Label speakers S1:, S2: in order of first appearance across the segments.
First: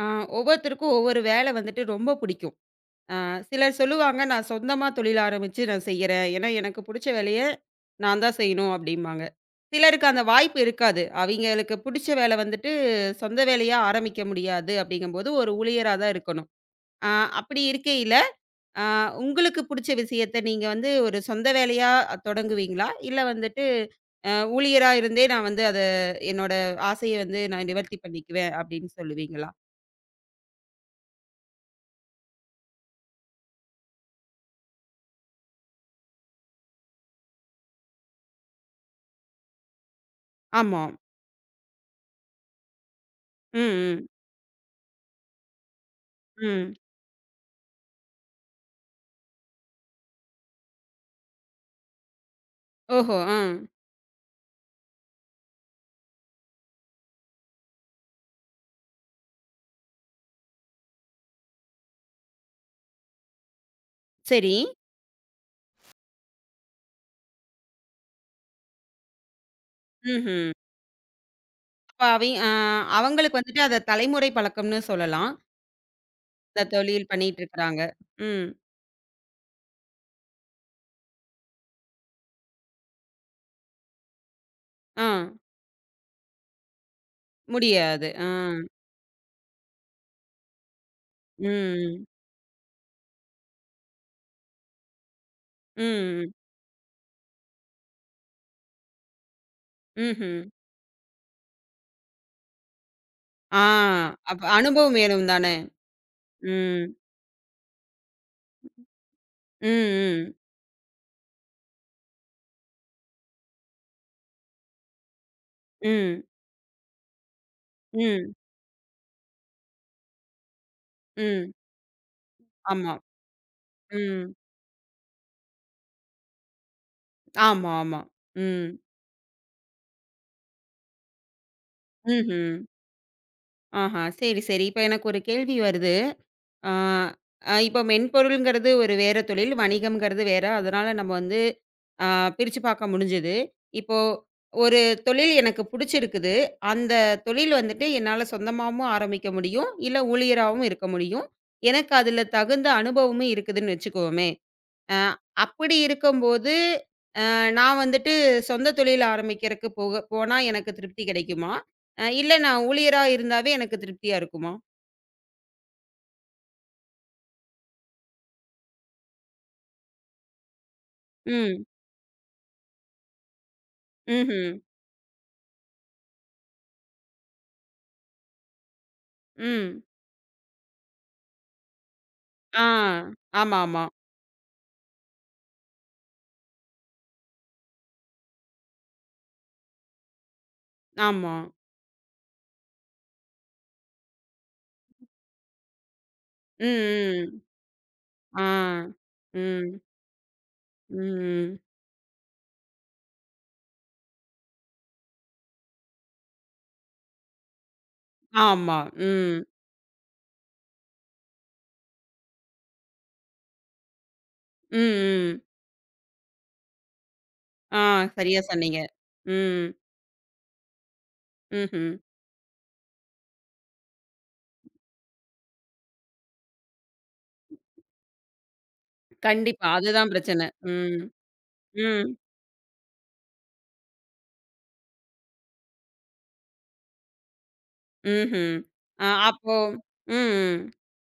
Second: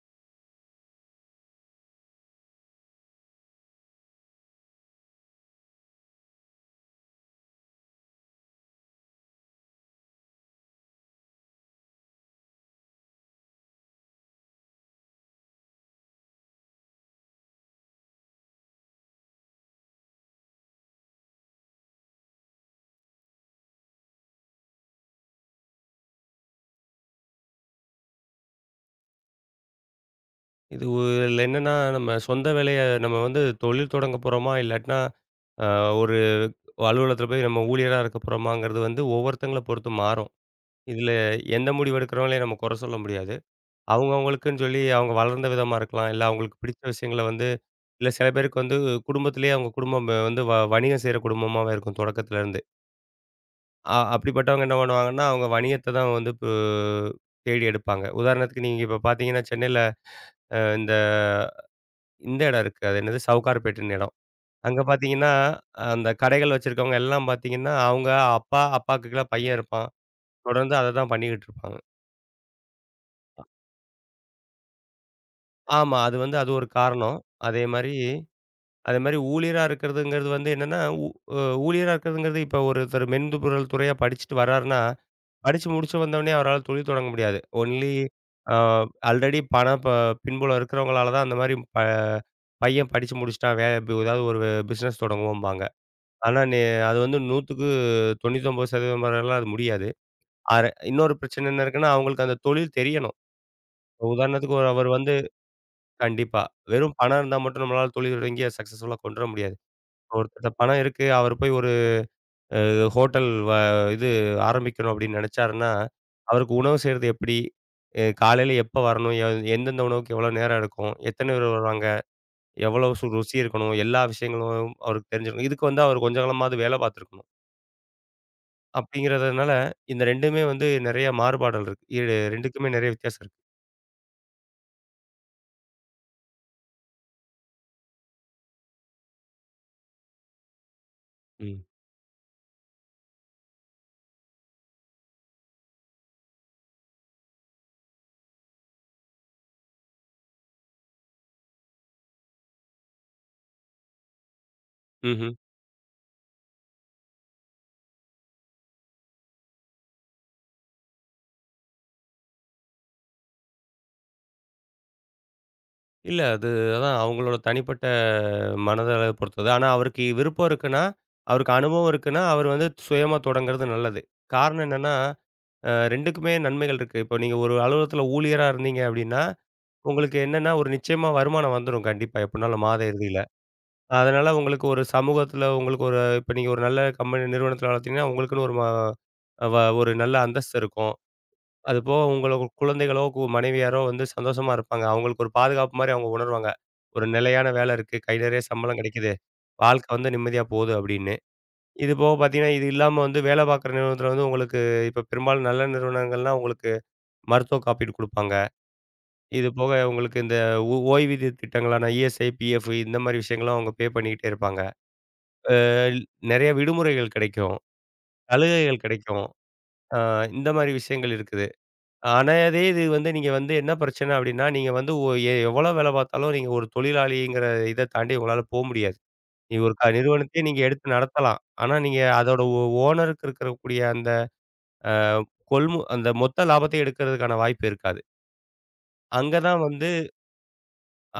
S1: ஆ, ஒவ்வொருத்தருக்கும் ஒவ்வொரு வேலை வந்துட்டு ரொம்ப பிடிக்கும். ஆ, சிலர் சொல்லுவாங்க, "நான் சொந்தமா தொழில் ஆரம்பிச்சு நான் செய்யறேன். ஏன்னா, எனக்கு புடிச்ச வேலைய நான் தான் செய்யணும்" அப்படிம்பாங்க. சிலருக்கு அந்த வாய்ப்பு இருக்காது. அவிங்களுக்கு புடிச்ச வேலை வந்துட்டு சொந்த வேலையா ஆரம்பிக்க முடியாது அப்படிங்கும்போது, ஒரு ஊழியரா தான் இருக்கணும். ஆ, அப்படி இருக்கையில, ஆ, உங்களுக்கு புடிச்ச விஷயத்த நீங்க வந்து ஒரு சொந்த வேலையா தொடங்குவீங்களா? இல்ல வந்துட்டு, ஊழியரா இருந்தே நான் வந்து அத என்னோட ஆசைய வந்து நான் நிவர்த்தி பண்ணிக்குவேன் அப்படின்னு சொல்லுவீங்களா?
S2: இதுல என்னன்னா, நம்ம சொந்த வேலைய நம்ம வந்து தொழில் தொடங்க போறோமா, இல்லாட்டினா அ ஒரு அலுவலகத்தில போய் நம்ம ஊழியரா இருக்க போறோமாங்கிறது வந்து ஒவ்வொருத்தங்கள பொறுத்து மாறும்.
S1: ஆமா.
S2: இதுல எந்த முடிவு எடுக்கிறவங்களையும் நம்ம குறை சொல்ல முடியாது.
S1: ம், ம்,
S2: அவங்க அவங்களுக்குன்னு சொல்லி அவங்க வளர்ந்த விதமா இருக்கலாம். இல்ல அவங்களுக்கு
S1: ம்.
S2: பிடிச்ச விஷயங்கள வந்து இல்ல சில பேருக்கு வந்து குடும்பத்திலேயே அவங்க குடும்பம் வந்து வணிகம் செய்ற குடும்பமாவே இருக்கும் தொடக்கத்திலருந்து.
S1: ஓஹோ! ஆ.
S2: அப்படிப்பட்டவங்க என்ன பண்ணுவாங்கன்னா, அவங்க வணிகத்த தான் வந்து தேடி எடுப்பாங்க. உதாரணத்துக்கு நீங்க இப்ப பார்த்தீங்கன்னா, சென்னையில அ இந்த இந்த இடம் இருக்கு. அது என்னது சவுகார்பேட்டுன்னு இடம்.
S1: சரி.
S2: அங்க பார்த்தீங்கன்னா, அந்த கடைகள் வச்சிருக்கவங்க எல்லாம் பார்த்தீங்கன்னா, அவங்க அப்பா அப்பாக்கு கீழ பையன் இருப்பான்.
S1: ம்ஹ்ம்.
S2: தொடர்ந்து அத தான் பண்ணிக்கிட்டு இருப்பாங்க.
S1: அப்ப அவை அ அவங்களுக்கு வந்துட்டு அத தலைமுறை பழக்கம்னு சொல்லலாம்.
S2: ஆமா. அது வந்து அது
S1: இந்த
S2: ஒரு
S1: தொழில்
S2: காரணம்.
S1: பண்ணிட்டு இருக்கிறாங்க.
S2: அதேமாரி
S1: ம்.
S2: அதேமாரி ஊழியரா இருக்கிறதுங்கிறது வந்து என்னன்னா, ஊ அ ஊழியரா இருக்கிறதுங்கிறது இப்ப ஒருத்தர் மென்பொருள் துறையா படிச்சுட்டு வர்றாருன்னா,
S1: ஆ.
S2: படிச்சு முடிச்சு வந்தோனே அவரால தொழில் தொடங்க முடியாது. ஒன்லி
S1: முடியாது. ஆ.
S2: ஆ ஆல்ரெடி பண ப பின்புலம் இருக்கிறவங்களால தான் அந்தமாரி
S1: ம்.
S2: பையன் படிச்சு முடிச்சுட்டான். ஏதாவது ஒரு பிசினஸ் தொடங்குவோம்பாங்க.
S1: ம்.
S2: ஆனா, அது வந்து 100க்கு 99% வரைலாம் அது முடியாது.
S1: ம்ஹ்ம்.
S2: அர இன்னொரு பிரச்சனை என்ன இருக்குன்னா, அவங்களுக்கு அந்த தொழில் தெரியணும்.
S1: ஆ அப்ப
S2: உதாரணத்துக்கு ஒரு அவர்
S1: அனுபவம்
S2: வந்து
S1: வேணும் தானே!
S2: கண்டிப்பா. வெறும்
S1: ம்.
S2: பணம் இருந்தா மட்டும் நம்மளால தொழில் தொடங்கி சக்சஸ்ஃபுல்லா கொண்டு வர முடியாது.
S1: ம், ம்.
S2: ஒருத்தர்ட்ட பணம் இருக்கு, அவர் போய் ஒரு அ ஹோட்டல் வ இது ஆரம்பிக்கணும் அப்படின்னு நெனைச்சாருன்னா,
S1: ம்.
S2: அவருக்கு உணவு செய்றது எப்படி?
S1: ம்.
S2: காலையில எப்ப வரணும்? எந்தெந்த உணவுக்கு எவ்வளோ நேரம் எடுக்கும்? எத்தனை பேர்
S1: ம்.
S2: வருவாங்க?
S1: ஆமா.
S2: எவ்வளவு ருசி இருக்கணும்? எல்லா
S1: ம்.
S2: விஷயங்களும் அவருக்கு தெரிஞ்சிருக்கணும். இதுக்கு வந்து அவர் கொஞ்ச காலமாவது வேலை பார்த்துருக்கணும்.
S1: ஆமா, ஆமா. ம்.
S2: அப்படிங்கிறதுனால, இந்த 2மே வந்து நெறைய மாறுபாடல் இருக்கு.
S1: ம்ஹ்ம்.
S2: 2க்குமே நெறைய வித்தியாசம் இருக்கு.
S1: ஆஹா! சரி, சரி. இப்ப எனக்கு ஒரு கேள்வி வருது. ஆ, இப்போ மென்பொருள்ங்கிறது ஒரு வேற தொழில், வணிகம்ங்கிறது வேற. அதனால நம்ம வந்து
S2: ம்.
S1: ஆ பிரிச்சு பார்க்க முடிஞ்சது. இப்போ ஒரு தொழில் எனக்கு புடிச்சிருக்குது. அந்த தொழில் வந்துட்டு என்னால சொந்தமாவும் ஆரம்பிக்க முடியும். இல்ல ஊழியராவும் இருக்க முடியும். எனக்கு அதுல தகுந்த அனுபவமும் இருக்குதுன்னு வச்சுக்குவோமே. அ
S2: ம்ஹ்ம்.
S1: அப்படி இருக்கும்போது, நான் வந்துட்டு சொந்த தொழில் ஆரம்பிக்கிறக்கு போக போனா எனக்கு திருப்தி கிடைக்குமா? இல்ல நான் ஊழியரா இருந்தாவே எனக்கு திருப்தியா இருக்குமா?
S2: இல்ல அது அதான் அவங்களோட தனிப்பட்ட மனதளவு பொறுத்தது. ஆனா அவருக்கு விருப்பம் இருக்குன்னா, அவருக்கு
S1: ம்.
S2: அனுபவம் இருக்குன்னா, அவர் வந்து சுயமா தொடங்குறது நல்லது.
S1: ம்ஹ்ம்.
S2: காரணம் என்னன்னா, 2க்குமே நன்மைகள் இருக்கு. இப்போ நீங்க ஒரு அலுவலகத்தில ஊழியரா இருந்தீங்க அப்படின்னா,
S1: ம்.
S2: உங்களுக்கு என்னன்னா ஒரு நிச்சயமா வருமானம் வந்துரும் கண்டிப்பா எப்படினாலும்
S1: ஆ.
S2: மாத இறுதியில.
S1: ஆமாமா.
S2: அதனால உங்களுக்கு ஒரு சமூகத்தில உங்களுக்கு ஒரு இப்ப நீங்க ஒரு நல்ல கம்பெனி நிறுவனத்தில வளர்த்தீங்கன்னா, உங்களுக்குன்னு ஒரு ம வ ஒரு நல்ல அந்தஸ்து இருக்கும்.
S1: ஆமா. ஆமா
S2: அது போக உங்களோட குழந்தைகளோ, மனைவியாரோ வந்து சந்தோஷமா இருப்பாங்க. அவங்களுக்கு ஒரு பாதுகாப்பு மாரி அவங்க உணருவாங்க. ஒரு
S1: ம், ம்.
S2: நிலையான வேலை இருக்கு. கை நிறைய
S1: ஆ.
S2: சம்பளம் கிடைக்குது.
S1: ம்.
S2: வாழ்க்கை வந்து நிம்மதியா போகுது அப்படின்னு.
S1: ம்.
S2: இது போக பார்த்தீங்கன்னா, இது இல்லாம வந்து வேலை பார்க்குற நிறுவனத்தில வந்து உங்களுக்கு இப்ப பெரும்பாலும் நல்ல நிறுவனங்கள்லாம் உங்களுக்கு மருத்துவ காப்பீடு குடுப்பாங்க.
S1: ஆமா. ம்.
S2: இது போக உங்களுக்கு இந்த ஓய்வூதிய திட்டங்களான இஎஸ்ஐ, பிஎஃப் இந்த மாரி விஷயங்களும் அவங்க பண்ணிக்கிட்டே இருப்பாங்க.
S1: ம், ம்.
S2: அ நிறைய விடுமுறைகள் கிடைக்கும்.
S1: ஆ சரியா சொன்னீங்க.
S2: சலுகைகள் கிடைக்கும்.
S1: ம்.
S2: அ இந்த மாரி விஷயங்கள் இருக்கு.
S1: ம்ஹ்ம்.
S2: ஆனா, அதே இது வந்து நீங்க வந்து என்ன பிரச்சனை அப்டின்னா, நீங்க வந்து ஒ எ எவ்வளோ வேல பார்த்தாலும் நீங்க ஒரு தொழிலாளிங்கிற இத தாண்டி உங்களால போ முடியாது. நீங்க
S1: கண்டிப்பா.
S2: ஒரு
S1: அதுதான்
S2: நிறுவனத்தையே
S1: பிரச்சனை.
S2: நீங்க எடுத்து
S1: ம்.
S2: நடத்தலாம். ஆனா, நீங்க
S1: ம்.
S2: அதோட ஓனருக்கு இருக்கக்கூடிய அந்த அ கொள்மு அந்த மொத்த லாபத்தையும் எடுக்கிறதுக்கான வாய்ப்பு இருக்காது.
S1: ம்ஹ்ம்.
S2: அங்க
S1: அப்போ
S2: தான்
S1: ம்.
S2: வந்து
S1: ம்.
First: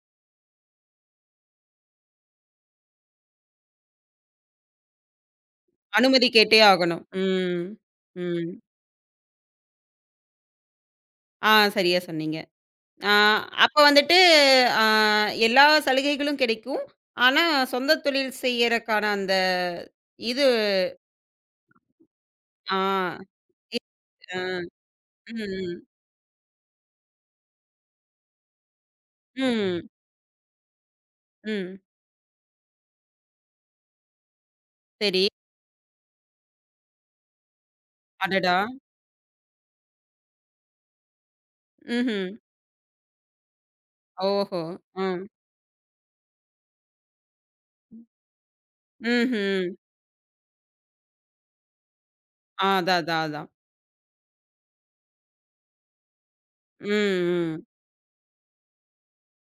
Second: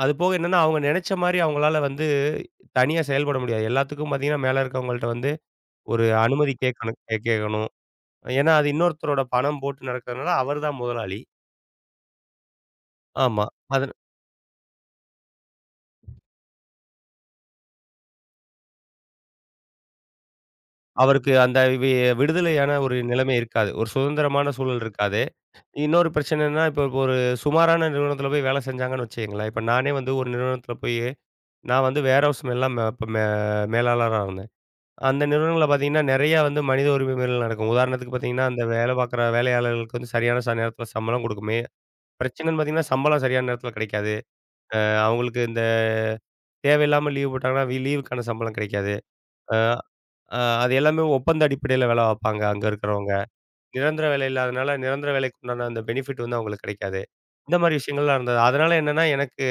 S2: அது போக என்னன்னா, அவங்க நெனச்ச மாரி அவங்களால வந்து தனியா செயல்பட முடியாது. எல்லாத்துக்கும் பார்த்தீங்கன்னா, மேல இருக்கவங்கள்ட்ட வந்து ஒரு
S1: அனுமதி
S2: அனுமதி
S1: கேட்டே
S2: கேட்கணும்
S1: ஆகணும். ம்.
S2: கேட்கணும்.
S1: ம்.
S2: ஏன்னா, அது இன்னொருத்தரோட பணம் போட்டு நடக்கிறதுனால அவர் தான் முதலாளி.
S1: ஆ சரியா சொன்னீங்க. ஆ
S2: ஆமா.
S1: அப்ப
S2: அது
S1: வந்துட்டு அ எல்லா சலுகைகளும் கிடைக்கும். ஆனா, சொந்த தொழில் செய்யறக்கான அந்த இது
S2: அவருக்கு அந்த விடுதலையான
S1: ஆ.
S2: ஒரு நிலைமை இருக்காது. ஒரு
S1: ஆ.
S2: சுதந்திரமான சூழல் இருக்காது.
S1: ம்,
S2: இன்னொரு பிரச்சனை என்னன்னா, இப்போ ஒரு சுமாரான நிறுவனத்தில போய் வேலை செஞ்சாங்கன்னு வச்சுக்கங்களேன், இப்ப
S1: ம்,
S2: நானே வந்து ஒரு நிறுவனத்தில போய்
S1: ம்.
S2: நான் வந்து வேர்ஹவுஸ் எல்லாம் மே இப்ப மே மேலாளரா இருந்தேன். அந்த
S1: சரி.
S2: நிறுவனங்கள்ல பார்த்தீங்கன்னா, நெறையா வந்து மனித உரிமை மீறல் நடக்கும். உதாரணத்துக்கு பார்த்தீங்கன்னா,
S1: அடடா!
S2: அந்த வேலை பார்க்குற வேலையாளர்களுக்கு வந்து சரியான நேரத்தில சம்பளம் கொடுக்குமே
S1: ம்ஹ்ம்.
S2: பிரச்சனைன்னு பார்த்தீங்கன்னா, சம்பளம் சரியான நேரத்தில கிடைக்காது.
S1: ஓஹோ!
S2: அ
S1: ஆ.
S2: அவங்களுக்கு இந்த தேவையில்லாம லீவ் போட்டாங்கன்னா, லீவுக்கான சம்பளம் கிடைக்காது. அ
S1: ம்ஹ்ம்.
S2: அ அது எல்லாமே ஒப்பந்த அடிப்படையில வேலை பார்ப்பாங்க, அங்க
S1: ஆ அதான்,
S2: இருக்கிறவங்க.
S1: அதான், அதான்.
S2: நிரந்தர வேலை இல்லாதனால, நிரந்தர வேலைக்கு உண்டான அந்த பெனிஃபிட் வந்து அவங்களுக்கு கிடைக்காது. இந்த
S1: ம், ம்.
S2: மாரி விஷயங்கள்லாம் இருந்தது. அதனால என்னன்னா, எனக்கு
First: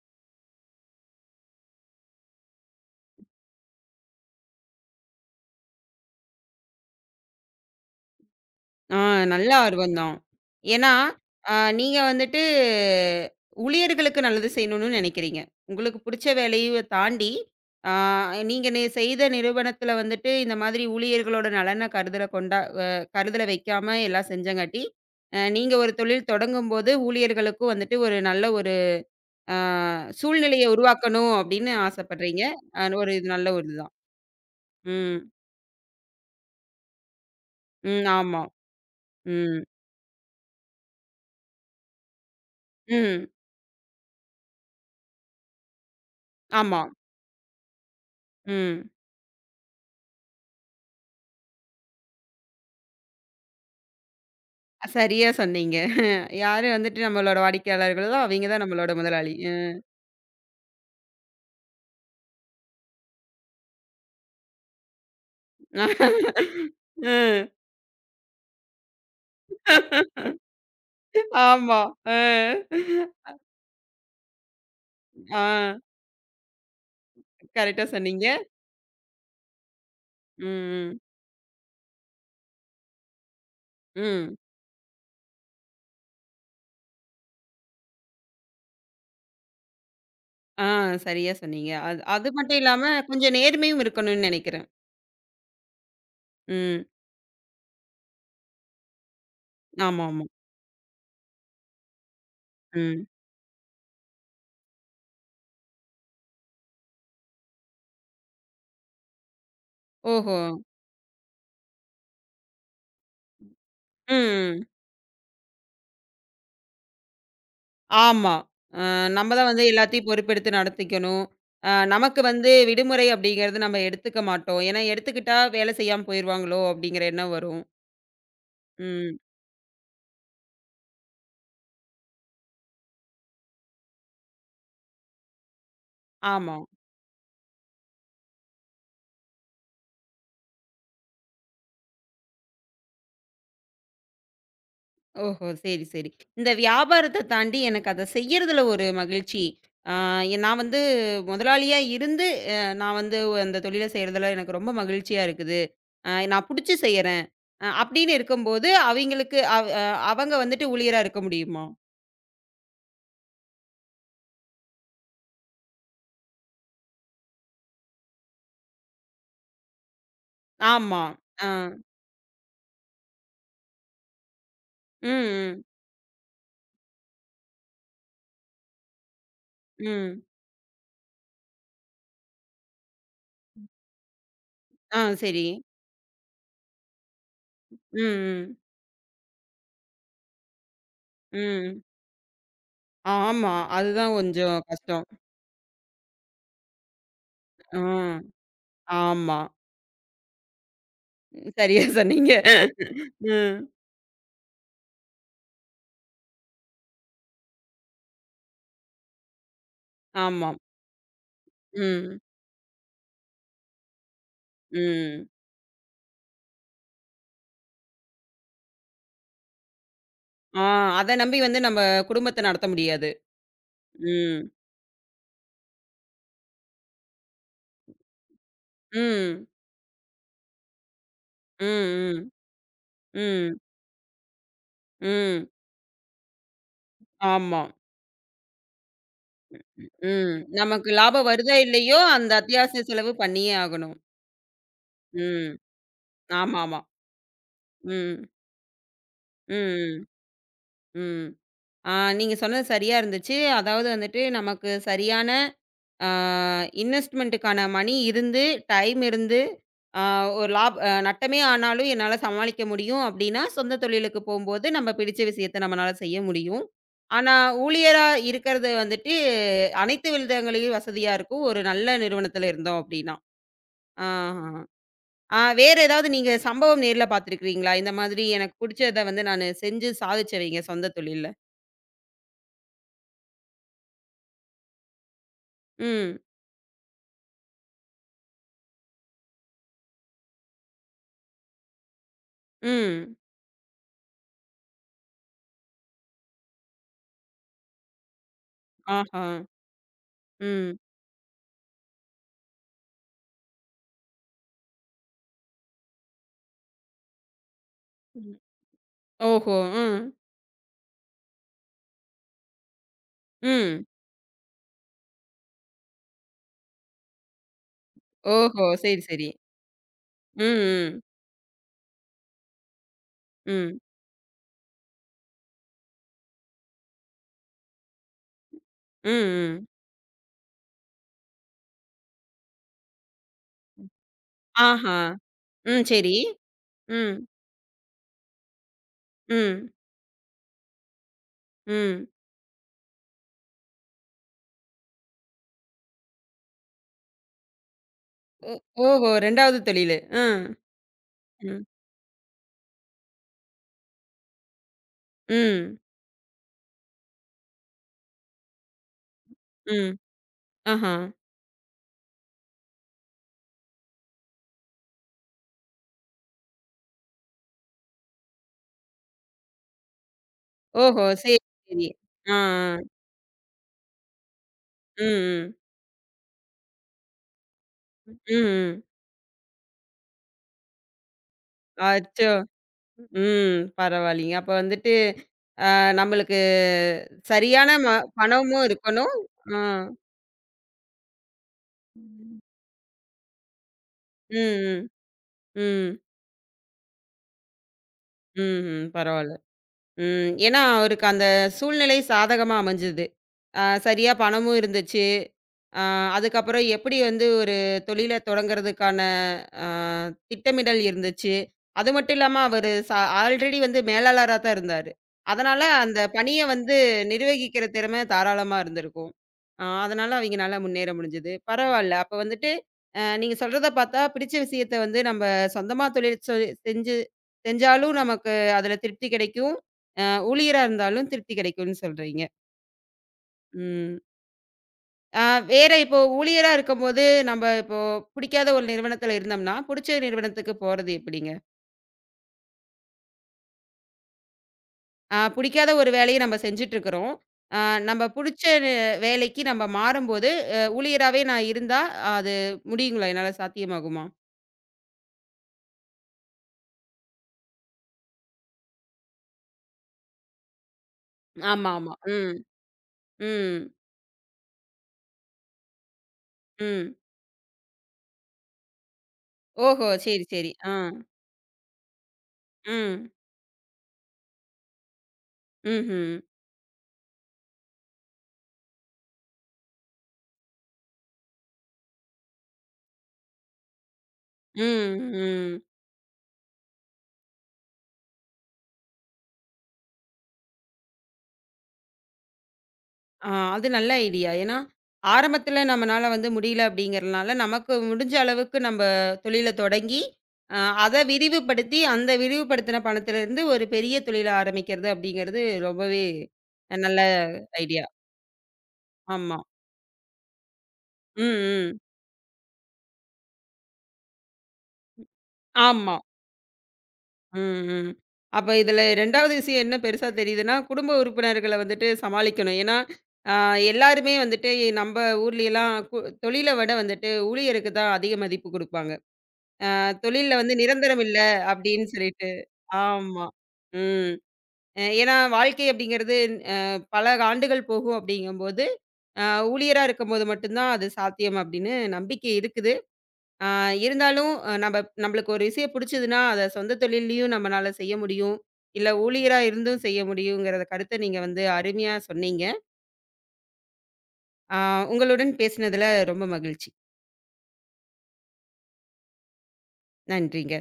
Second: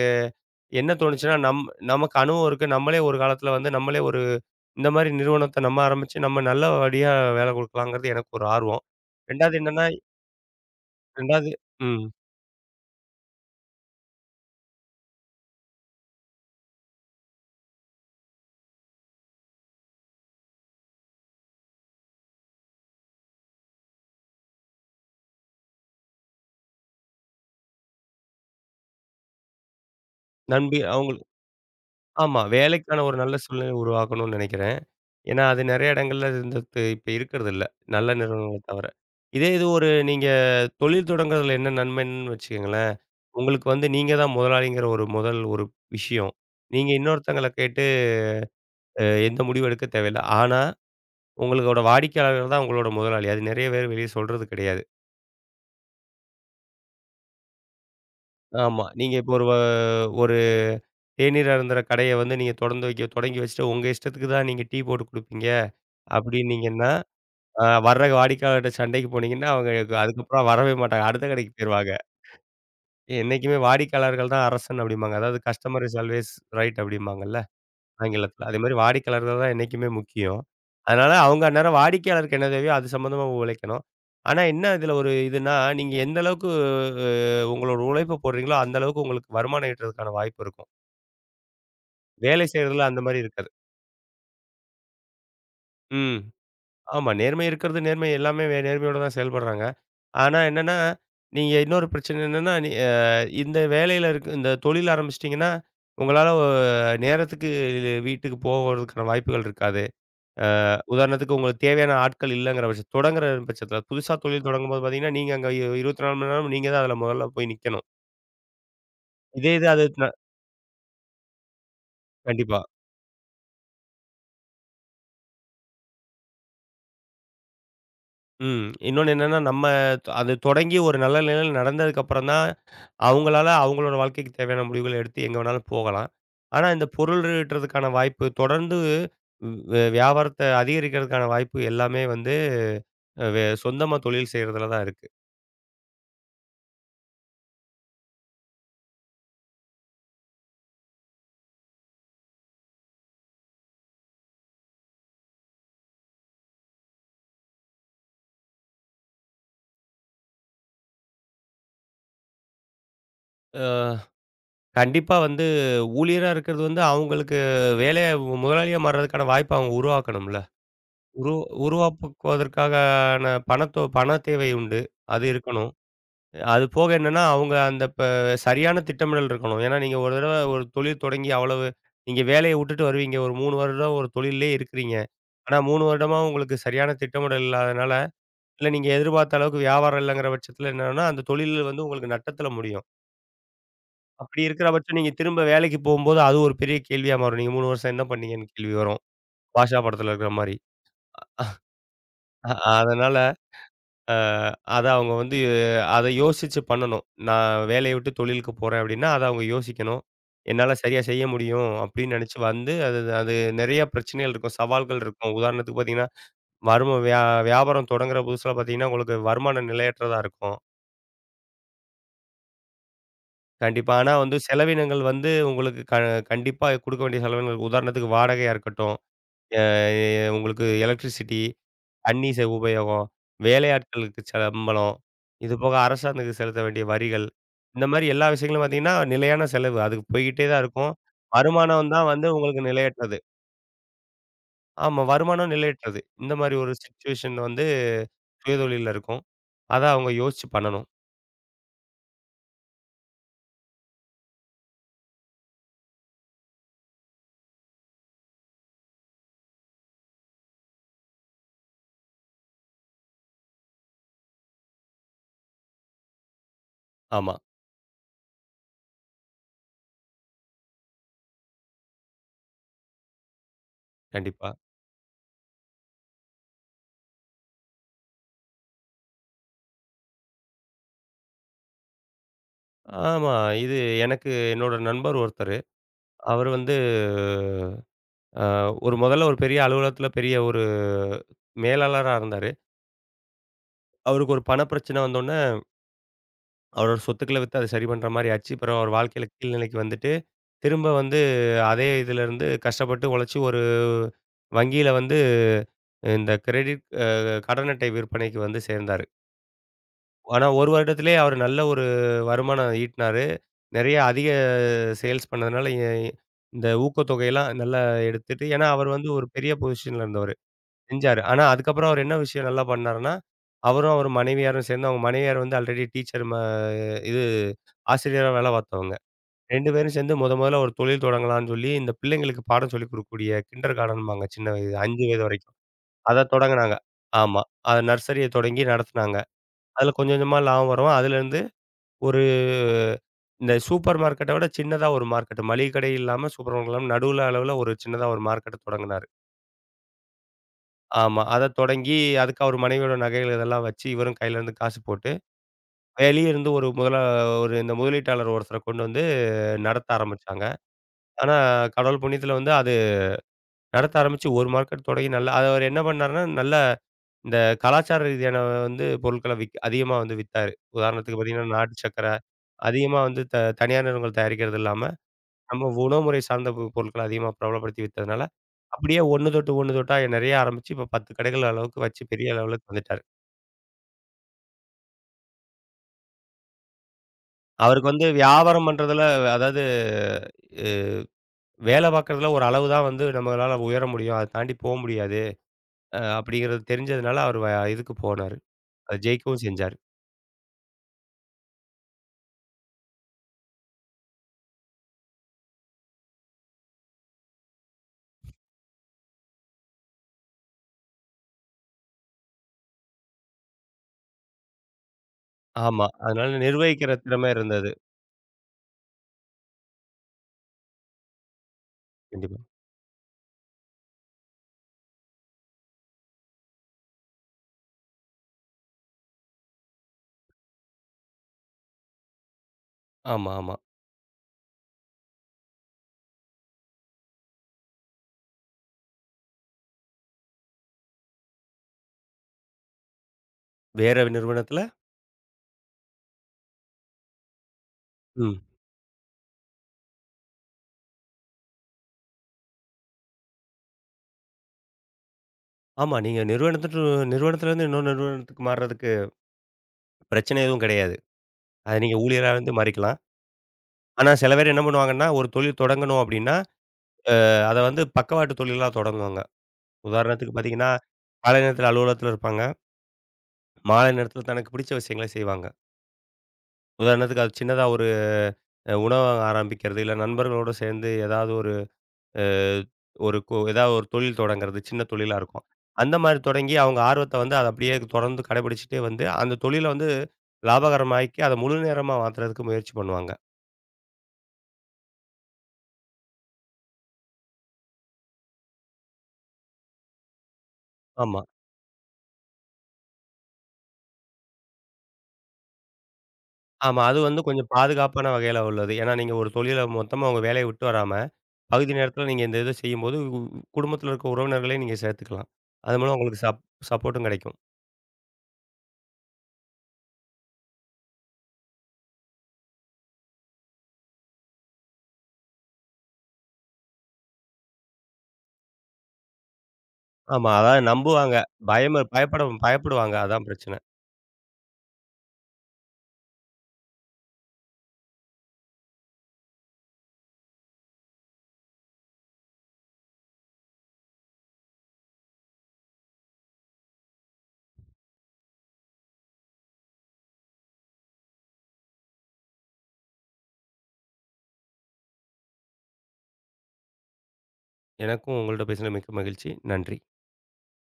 S2: என்ன தோணுச்சுன்னா, நமக்கு அனுபவம் இருக்கு. நம்மளே ஒரு காலத்தில வந்து நம்மளே ஒரு இந்த மாரி நிறுவனத்த நம்ம ஆரம்பிச்சு, நம்ம நல்ல படியா வேலை குடுக்கலாங்கிறது எனக்கு ஒரு ஆர்வம்.
S1: ஆ நல்ல
S2: 2வது என்னன்னா
S1: ஆர்வம் தான். ஏன்னா,
S2: 2வது
S1: அ நீங்க
S2: ம்.
S1: வந்துட்டு ஊழியர்களுக்கு நல்லது செய்யணும்னு நினைக்கிறீங்க. உங்களுக்கு புடிச்ச வேலைய தாண்டி, ஆ நீங்க செய்த நிறுவனத்தில வந்துட்டு இந்த மாதிரி ஊழியர்களோட நலன அ கருதல வைக்காம எல்லாம் செஞ்சங்காட்டி, நீங்க ஒரு தொழில் தொடங்கும்போது ஊழியர்களுக்கும் வந்துட்டு ஒரு நல்ல ஒரு ஆ சூழ்நிலைய
S2: நம்பி அவங்களுக்கு
S1: உருவாக்கணும் அப்படின்னு
S2: ஆமா.
S1: ஆசைப்படுறீங்க.
S2: வேலைக்கான
S1: ஒரு
S2: ஒரு
S1: இது
S2: நல்ல
S1: நல்ல ஒரு
S2: சூழ்நிலை
S1: இதுதான்.
S2: உருவாக்கணும்னு நினைக்கிறேன்.
S1: ம்,
S2: ஏன்னா, அது நெறைய இடங்கள்ல இருந்தது இப்ப இருக்கிறதில்ல.
S1: ம்.
S2: நல்ல
S1: ஆமா.
S2: நிறுவனங்கள தவிர. இதே
S1: ம்,
S2: இது ஒரு நீங்க தொழில் தொடங்குறதுல என்ன நன்மைன்னு வச்சுக்கங்களேன்
S1: ம்.
S2: உங்களுக்கு வந்து நீங்க தான் முதலாளிங்கிற ஒரு முதல் ஒரு விஷயம்.
S1: ஆமா.
S2: நீங்க இன்னொருத்தங்கள கேட்டு
S1: ம்.
S2: எந்த முடிவும் எடுக்க தேவையில்ல. ஆனா, உங்களோட வாடிக்கையாளர்கள் தான் உங்களோட முதலாளி. அது நெறைய பேர் வெளிய சொல்றது கிடையாது.
S1: சரியா சொன்னீங்க. யாரு வந்துட்டு நம்மளோட வாடிக்கையாளர்களோ, அவைங்க தான்
S2: ஆமா.
S1: நம்மளோட
S2: நீங்க இப்போ
S1: முதலாளி. அ.
S2: ஒரு தேநீர் அருந்துற கடைய வந்து நீங்க தொறந்து வைக்க தொடங்கி வச்சுட்டு, உங்க இஷ்டத்துக்கு தான் நீங்க டீ போட்டு குடுப்பீங்க அப்டின்னீங்கன்னா,
S1: ம்.
S2: வர்ற வாடிக்கையாளர்ட்ட சண்டைக்கு போனீங்கன்னா, அவங்க அதுக்கப்புறம் வரவே மாட்டாங்க. அடுத்த கடைக்கு
S1: ஆமா.
S2: போயிருவாங்க.
S1: அ.
S2: என்னைக்குமே வாடிக்கையாளர்கள் தான் அரசன் அப்டிம்பாங்க. அதாவது
S1: ஆ
S2: கஸ்டமர் இஸ் ஆல்வேஸ் ரைட் அப்டிம்பாங்கல்ல.
S1: கரெக்ட்டா சொன்னீங்க.
S2: ஆங்கிலத்தில. அதேமாரி வாடிக்கையாளர்கள் தான் என்னைக்குமே முக்கியம்.
S1: ம், ம்.
S2: அதனால அவங்க அந்நேரம் வாடிக்கையாளருக்கு என்ன தேவையோ அது சம்மந்தமா உழைக்கணும்.
S1: ம்.
S2: ஆனா என்ன இதில ஒரு இதுன்னா, நீங்க எந்த அளவுக்கு உங்களோட உழைப்ப போடுறீங்களோ, அந்த அளவுக்கு உங்களுக்கு வருமானம் ஈட்டுறதுக்கான வாய்ப்பு
S1: ஆ
S2: இருக்கும்.
S1: சரியா சொன்னீங்க. அது அது
S2: வேலை
S1: மட்டும்
S2: செய்றதில
S1: இல்லாம
S2: அந்த மாரி
S1: கொஞ்சம்
S2: இருக்காது.
S1: நேர்மையும் இருக்கணும்னு நெனைக்கிறேன்.
S2: ம்.
S1: ம்.
S2: ஆமா. நேர்மை இருக்கிறது நேர்மை எல்லாமே நேர்மையோட தான் செயல்படுறாங்க.
S1: ஆமாமா.
S2: ஆனா என்னன்னா, நீங்க இன்னொரு பிரச்சனை என்னன்னா, நீ அ
S1: ம்.
S2: இந்த வேலையில இருக்கு இந்த தொழில் ஆரம்பிச்சுட்டீங்கன்னா, உங்களால நேரத்துக்கு வீட்டுக்கு போவதற்கான வாய்ப்புகள் இருக்காது.
S1: ஓஹோ!
S2: அ உதாரணத்துக்கு உங்களுக்கு தேவையான ஆட்கள் இல்லங்கிற பட்ச தொடங்குற பட்சத்தில புதுசா தொழில்
S1: ம்.
S2: தொடங்கும்போது பார்த்தீங்கன்னா, நீங்க அங்க 24 மணி நேரமும் நீங்க தான் அதில முதல்ல போய் நிக்கணும்.
S1: ஆமா. அ நம்ம தான்
S2: இதே
S1: வந்து
S2: இது அது ந
S1: எல்லாத்தையும் பொறுப்பெடுத்து நடத்திக்கணும். நமக்கு வந்து
S2: கண்டிப்பா.
S1: விடுமுறை அப்படிங்கிறது நம்ம எடுத்துக்க மாட்டோம். ஏன்னா எடுத்துக்கிட்டா வேலை செய்யாம போயிருவாங்களோ அப்படிங்கிற எண்ணம் வரும்.
S2: ம். இன்னொன்னு
S1: ம்.
S2: என்னன்னா, அது தொடங்கி ஒரு நல்ல நிலையில நடந்ததுக்கு அப்புறம் தான், அவங்களால அவங்களோட வாழ்க்கைக்கு தேவையான முடிவுகள எடுத்து எங்க வேணாலும் போகலாம்.
S1: ஆமா.
S2: ஆனா இந்த பொருள் ஈட்டுறதுக்கான வாய்ப்பு தொடர்ந்து வியாபாரத்த அதிகரிக்கிறதுக்கான வாய்ப்பு எல்லாமே வந்து, அ வே சொந்தமா தொழில் செய்றதுல தான் இருக்கு.
S1: ஓஹோ! சரி, சரி. இந்த வியாபாரத்த தாண்டி எனக்கு அத செய்யறதுல ஒரு மகிழ்ச்சி. ஆ நான் வந்து முதலாளியா இருந்து நான் வந்து அந்த தொழில செய்றதுல எனக்கு ரொம்ப மகிழ்ச்சியா இருக்குது. நான் புடிச்சு செய்யறேன். அப்படின்னு இருக்கும்போது அவிங்களுக்கு அவ் அ அவங்க வந்துட்டு ஊழியரா இருக்க முடியுமா?
S2: அ. கண்டிப்பா வந்து ஊழியரா இருக்கிறது வந்து அவங்களுக்கு வேலைய முதலாளியா மாறுறதுக்கான வாய்ப்ப அவங்க உருவாக்கணும்ல.
S1: ஆமா.
S2: உரு
S1: ஆ.
S2: உருவாக்குவதற்கான பணத்தோ பண தேவை உண்டு. அது
S1: ம்.
S2: இருக்கணும். அது போக என்னன்னா, அவங்க அந்த இப்ப சரியான திட்டமிடல் இருக்கணும். ஏன்னா நீங்க ஒரு
S1: ம்.
S2: தடவ ஒரு தொழில் தொடங்கி அவ்வளவு நீங்க வேலைய விட்டுட்டு வருவீங்க. ஒரு 3 வருடம் ஒரு தொழில்லயே இருக்கிறீங்க.
S1: ஆ சரி.
S2: ஆனா 3 வருடமா உங்களுக்கு சரியான திட்டமிடல் இல்லாதனால,
S1: ம், ம்,
S2: இல்ல நீங்க எதிர்பார்த்த அளவுக்கு வியாபாரம் இல்லங்கிற பட்சத்தில என்னன்னா, அந்த தொழில்
S1: ம்.
S2: வந்து உங்களுக்கு நட்டத்தில முடியும்.
S1: ஆமா. அதுதான்
S2: அப்படி
S1: கொஞ்சம்
S2: இருக்கிற பட்சம்
S1: கஷ்டம்.
S2: நீங்க திரும்ப வேலைக்கு போகும்போது, அது ஒரு பெரிய கேள்வியா மாறும். நீங்க 3 வருஷம் என்ன
S1: ம்.
S2: பண்ணீங்கன்னு கேள்வி வரும்.
S1: ஆமா.
S2: பாஷா படத்துல இருக்கிற மாரி.
S1: சரியா சொன்னீங்க.
S2: அ அதனால
S1: ம்.
S2: அ அத அவங்க வந்து அத யோசிச்சு பண்ணணும். நான் வேலைய விட்டு தொழிலுக்கு போறேன் அப்படின்னா, அத அவங்க யோசிக்கணும்.
S1: ஆமா.
S2: என்னால சரியா செய்ய முடியும் அப்படின்னு
S1: ம்,
S2: நினைச்சு வந்து, அது அது நிறைய பிரச்சனைகள் இருக்கும். சவால்கள்
S1: ம்.
S2: இருக்கும். உதாரணத்துக்கு பார்த்தீங்கன்னா, வரும வியா வியாபாரம் தொடங்குற புதுசுல பார்த்தீங்கன்னா, உங்களுக்கு வருமானம் நிலையற்றதா இருக்கும்.
S1: ஆ அத நம்பி வந்து நம்ம குடும்பத்த நடத்த முடியாது.
S2: கண்டிப்பா. ஆனா வந்து
S1: ம்,
S2: செலவினங்கள் வந்து உங்களுக்கு கண்டிப்பா குடுக்க வேண்டிய செலவினங்கள் உதாரணத்துக்கு வாடகையா இருக்கட்டும்.
S1: ம்,
S2: அ உங்களுக்கு எலக்ட்ரிசிட்டி,
S1: ம்,
S2: தண்ணீ
S1: ம்,
S2: செ உபயோகம்,
S1: ம்,
S2: வேலையாட்களுக்கு சம்பளம்,
S1: ம்.
S2: இது போக அரசாங்கத்துக்கு செலுத்த வேண்டிய வரிகள்,
S1: ஆமா.
S2: இந்த மாரி எல்லா விஷயங்களும் பார்த்தீங்கன்னா, நிலையான செலவு. அதுக்கு
S1: ம்.
S2: போய்க்கிட்டே தான்
S1: நமக்கு
S2: இருக்கும்.
S1: லாபம் வருதோ
S2: வருமானம்
S1: இல்லையோ,
S2: தான் வந்து
S1: அந்த
S2: உங்களுக்கு
S1: அத்தியாவசிய செலவு
S2: நிலையற்றது.
S1: பண்ணியே ஆகணும்.
S2: ஆமா, வருமானம்
S1: ம்.
S2: நிலையற்றது. இந்த மாரி ஒரு
S1: ஆமாமா.
S2: சிச்சுவேஷன் வந்து
S1: ம்,
S2: சுயதொழில்ல இருக்கும். அத
S1: ம்,
S2: அவங்க யோசிச்சு பண்ணணும்.
S1: ம். ஆ நீங்க சொன்னது சரியா இருந்துச்சு. அதாவது வந்துட்டு நமக்கு சரியான ஆ இன்வெஸ்ட்மென்ட்டுக்கான மணி இருந்து, டைம் இருந்து, ஆ ஒரு லாப் அ நட்டமே ஆனாலும் என்னால சமாளிக்க முடியும் அப்டின்னா, சொந்த தொழிலுக்கு போம்போது நம்ம பிடிச்ச விஷயத்த நம்மனால செய்ய முடியும்.
S2: ஆமா,
S1: ஆனா, ஊழியரா இருக்கிறது வந்துட்டு அனைத்து விதங்களையும் வசதியா இருக்கும். ஒரு நல்ல நிறுவனத்துல இருந்தோம் அப்டின்னா. ஆஹ.
S2: கண்டிப்பா.
S1: ஆ வேற ஏதாவது நீங்க சம்பவம் நேர்ல பார்த்துருக்கிறீங்களா? இந்த மாதிரி எனக்கு புடிச்சத வந்து நானு செஞ்சு சாதிச்சவைங்க சொந்த தொழில்ல.
S2: ஆமா, இது எனக்கு என்னோட நண்பர் ஒருத்தரு.
S1: ம்.
S2: அவரு வந்து அ ஒரு முதல்ல ஒரு பெரிய அலுவலகத்தில பெரிய ஒரு மேலாளரா இருந்தாரு.
S1: ம்.
S2: அவருக்கு ஒரு பண பிரச்சனை வந்தோனே, அவரோட சொத்துக்கள வித்து அத சரி பண்ற மாரி ஆச்சு. அப்புறம் அவர்
S1: ஆஹா!
S2: வாழ்க்கையில கீழ் நிலைக்கு வந்துட்டு,
S1: ம்.
S2: திரும்ப வந்து அதே இதுலருந்து கஷ்டப்பட்டு உழைச்சு ஒரு வங்கியில வந்து இந்த கிரெடிட் அ கடன் அட்டை
S1: ம்.
S2: விற்பனைக்கு வந்து சேர்ந்தாரு.
S1: ஓஹோ! ம்.
S2: ஆனா 1 வருடத்திலேயே அவர் நல்ல ஒரு வருமானம் ஈட்டினாரு.
S1: ம்.
S2: நெறைய அதிக சேல்ஸ் பண்ணதுனால, இந்த ஊக்கத்தொகையெல்லாம் நல்லா எடுத்துட்டு
S1: ஓஹோ!
S2: ஏன்னா அவர்
S1: சரி,
S2: வந்து ஒரு
S1: சரி.
S2: பெரிய பொசிஷன்ல இருந்தவரு.
S1: ம், ம்.
S2: செஞ்சாரு. ஆனா அதுக்கப்புறம் அவர் என்ன விஷயம் நல்லா பண்ணாருன்னா,
S1: ம்.
S2: அவரும் அவர் மனைவியாரும் சேர்ந்து அவங்க மனைவியார் வந்து ஆல்ரெடி டீச்சர் இது ஆசிரியரா வேலை பார்த்தவங்க.
S1: ம், ம்.
S2: 2 பேரும் சேர்ந்து மொதல்ல ஒரு தொழில் தொடங்கலான்னு சொல்லி, இந்த பிள்ளைங்களுக்கு பாடம் சொல்லிக் கொடுக்கக்கூடிய கிண்டர் கார்டன்ம்பாங்க சின்ன வயது
S1: ஆஹா!
S2: 5 வயது வரைக்கும்.
S1: ம். சரி.
S2: அத தொடங்குனாங்க.
S1: ம்.
S2: ஆமா. அது நர்சரிய தொடங்கி நடத்துனாங்க.
S1: ம்.
S2: அதுல கொஞ்சம் கொஞ்சமா லாபம் வரும். அதுலேருந்து
S1: ம்.
S2: ஒரு இந்த சூப்பர் மார்க்கெட்ட விட சின்னதா ஒரு மார்க்கெட். மளிகை கடை இல்லாம சூப்பர் மார்க்கெட் இல்லாம நடுவுல அளவுல ஒரு சின்னதா ஒரு
S1: ஓ
S2: மார்க்கெட்ட தொடங்குனாரு.
S1: ஓஹோ! 2வது தொழிலு. ம்.
S2: ஆமா. அத
S1: ம்.
S2: தொடங்கி அதுக்கு அவர் மனைவியோட நகைகள் இதெல்லாம் வச்சு இவரும் கையில இருந்து காசு போட்டு,
S1: ம்.
S2: வெளிய இருந்து ஒரு இந்த முதலீட்டாளர் ஒருத்தர கொண்டு வந்து நடத்த
S1: ம்.
S2: ஆரம்பிச்சாங்க.
S1: ஆஹா!
S2: ஆனா, கடவுள் புண்ணியத்துல வந்து அது நடத்த ஆரம்பிச்சு 1 மார்க்கெட் தொடங்கி நல்லா அது அவரு என்ன பண்ணாருன்னா, நல்ல இந்த கலாச்சார ரீதியான வந்து பொருட்கள விக் அதிகமா வந்து வித்தாரு.
S1: ஓஹோ!
S2: உதாரணத்துக்கு
S1: சரி,
S2: பார்த்தீங்கன்னா, நாட்டு
S1: சரி.
S2: சர்க்கரை
S1: ஆ, ஆ.
S2: அதிகமா வந்து தனியார் நிறுவனங்கள் தயாரிக்கிறது இல்லாம,
S1: ம், ம்.
S2: நம்ம உணவுமுறை சார்ந்த பொருட்கள அதிகமா பிரபலப்படுத்தி
S1: ம்,
S2: வித்ததுனால,
S1: ம்.
S2: அப்படியே 1 தொட்டு 1 தொட்டா நெறைய ஆரம்பிச்சு, இப்போ 10 கடைகள் அளவுக்கு வச்சு பெரிய
S1: அச்சோ!
S2: லெவலுக்கு வந்துட்டாரு.
S1: ம். பரவாயில்லைங்க. அப்ப வந்துட்டு அ நம்மளுக்கு சரியான
S2: அவருக்கு வந்து
S1: பணமும்
S2: வியாபாரம் பண்றதுல
S1: இருக்கணும். ஆ.
S2: அதாவது அ வேல பார்க்கறதுல ஒரு அளவு தான் வந்து நம்மளால உயர முடியும். அத
S1: ம்,
S2: தாண்டி போ
S1: ம்.
S2: முடியாது.
S1: ம்.
S2: அப்படிங்கிறது தெரிஞ்சதுனால அவரு வ இதுக்கு போனாரு.
S1: ம்ஹ்ம்.
S2: அது
S1: பரவால்ல.
S2: ஜெயிக்கவும் செஞ்சாரு.
S1: ம். ஏன்னா, அவருக்கு அந்த சூழ்நிலை சாதகமா அமைஞ்சது. சரியா பணமும் இருந்துச்சு. அ அதுக்கப்புறம் எப்படி வந்து ஒரு தொழில தொடங்குறதுக்கான அ திட்டமிடல் இருந்துச்சு. அது மட்டும் இல்லாம அவரு ஆல்ரெடி வந்து மேலாளரா தான் இருந்தாரு. அதனால
S2: ஆமா.
S1: அந்த
S2: அதனால
S1: பணிய வந்து
S2: நிர்வகிக்கிற திறமை
S1: நிர்வகிக்கிற
S2: இருந்தது.
S1: திறமை தாராளமா இருந்திருக்கும். அதனால அவிங்கனால முன்னேற முடிஞ்சது. பரவால்ல. அப்ப
S2: கண்டிப்பா.
S1: வந்துட்டு நீங்க சொல்றத பார்த்தா, பிடிச்ச விஷயத்த வந்து நம்ப சொந்தமா தொழில் செஞ்சு செஞ்சாலும் நமக்கு அதுல திருப்தி கிடைக்கும். அ ஊழியரா இருந்தாலும் திருப்தி கிடைக்கும்னு சொல்றீங்க.
S2: ஆமா, ஆமா.
S1: ம். அ வேற இப்போ ஊழியரா இருக்கும்போது, நம்ப இப்போ புடிக்காத ஒரு நிறுவனத்துல இருந்தோம்னா, புடிச்ச நிறுவனத்துக்கு போறது எப்படிங்க?
S2: வேற நிறுவனத்துல
S1: புடிக்காத ஒரு வேலைய நம்ம செஞ்சுட்டுருக்குறோம். அ நம்ப
S2: ம்.
S1: புடிச்ச வேலைக்கு நம்ம மாறும்போது, ஊழியராவே நான் இருந்தா, அது முடியுங்களா? என்னால சாத்தியமாகுமா?
S2: ஆமா. நீங்க நிறுவனத்துலருந்து இன்னொரு நிறுவனத்துக்கு மாறுறதுக்கு பிரச்சனை எதுவும் கிடையாது. அது
S1: ஆமாமா.
S2: நீங்க ஊழியரா
S1: ம்.
S2: இருந்து மாறிக்கலாம்.
S1: ம்.
S2: ஆனா சில பேர் என்ன பண்ணுவாங்கன்னா, ஒரு தொழில் தொடங்கணும் அப்படின்னா,
S1: ம்.
S2: அத வந்து பக்கவாட்டு தொழிலா தொடங்குவாங்க.
S1: ஓஹோ! சரி,
S2: உதாரணத்துக்கு
S1: சரி.
S2: பார்த்தீங்கன்னா,
S1: ஆ.
S2: காலை நேரத்துல அலுவலகத்துல இருப்பாங்க.
S1: ம்.
S2: மாலை நேரத்துல தனக்கு பிடிச்ச விஷயங்கள செய்வாங்க.
S1: ம்ஹ்ம்.
S2: உதாரணத்துக்கு அது சின்னதா ஒரு உணவகம் ஆரம்பிக்கிறது, இல்ல நண்பர்களோட சேர்ந்து ஏதாவது ஒரு அ ஒரு கொ ஏதாவது ஒரு தொழில் தொடங்குறது, சின்ன
S1: ம்.
S2: தொழிலா இருக்கும்.
S1: ம்.
S2: அந்த மாரி தொடங்கி அவங்க ஆர்வத்த வந்து அத அப்படியே தொடர்ந்து கடைபிடிச்சுட்டே வந்து, அந்த தொழில வந்து லாபகரமாக்கி, அத முழு நேரமா மாத்துறதுக்கு முயற்சி பண்ணுவாங்க.
S1: ஆ, அது நல்ல ஐடியா. ஏன்னா, ஆரம்பத்தில நம்மனால வந்து முடியல அப்படிங்கிறனால, நமக்கு முடிஞ்ச அளவுக்கு நம்ப தொழில தொடங்கி, அ அத
S2: ஆமா.
S1: விரிவுபடுத்தி, அந்த விரிவுபடுத்தின பணத்திலிருந்து ஒரு பெரிய தொழில ஆரம்பிக்கிறது அப்படிங்கிறது ரொம்பவே
S2: ஆமா. அது
S1: நல்ல
S2: வந்து கொஞ்சம்
S1: ஐடியா.
S2: பாதுகாப்பான வகையில உள்ளது. ஏன்னா, நீங்க ஒரு
S1: ஆமா.
S2: தொழில மொத்தமா உங்க வேலைய விட்டு வராம,
S1: ம்,
S2: பகுதி
S1: ம்.
S2: நேரத்தில நீங்க இந்த இத செய்யும்போது, குடும்பத்தில இருக்க உறவினர்களையும் நீங்க சேர்த்துக்கலாம். அது மூலம்
S1: ஆமா.
S2: உங்களுக்கு சப்போர்ட்டும் கிடைக்கும்.
S1: ம், ம். அப்ப இதில 2வது விஷயம் என்ன பெருசா தெரியுதுன்னா, குடும்ப உறுப்பினர்கள வந்துட்டு சமாளிக்கணும். ஏன்னா, அ எல்லாருமே வந்துட்டு நம்ப ஊர்லயெல்லாம் தொழில விட வந்துட்டு ஊழியருக்கு தான் அதிக மதிப்பு குடுப்பாங்க.
S2: ஆமா.
S1: தொழில்ல வந்து
S2: அதாவது
S1: நிரந்தரம்
S2: நம்புவாங்க.
S1: இல்ல
S2: பயம
S1: அப்படின்னு
S2: பயப்பட
S1: சொல்லிட்டு.
S2: பயப்படுவாங்க.
S1: ஆமா.
S2: அதான் பிரச்சனை.
S1: ம். ஏன்னா வாழ்க்கை அப்படிங்கிறது அ பல ஆண்டுகள் போகும் அப்படிங்கும்போது, அ ஊழியரா இருக்கும்போது மட்டும் தான் அது சாத்தியம் அப்படின்னு நம்பிக்கை இருக்குது. ஆ இருந்தாலும் நம்ம நம்மளுக்கு ஒரு விஷயம் புடிச்சதுன்னா, அத சொந்த தொழில்லயும் நம்மனால செய்ய முடியும். இல்ல ஊழியரா இருந்தும் செய்ய முடியுங்கிற கருத்த நீங்க வந்து அருமையா சொன்னீங்க. ஆ உங்களுடன் பேசினதுல ரொம்ப மகிழ்ச்சி.
S2: எனக்கும் உங்கள்ட்ட பேசினது மிக்க மகிழ்ச்சி. நன்றி.
S1: நன்றிங்க.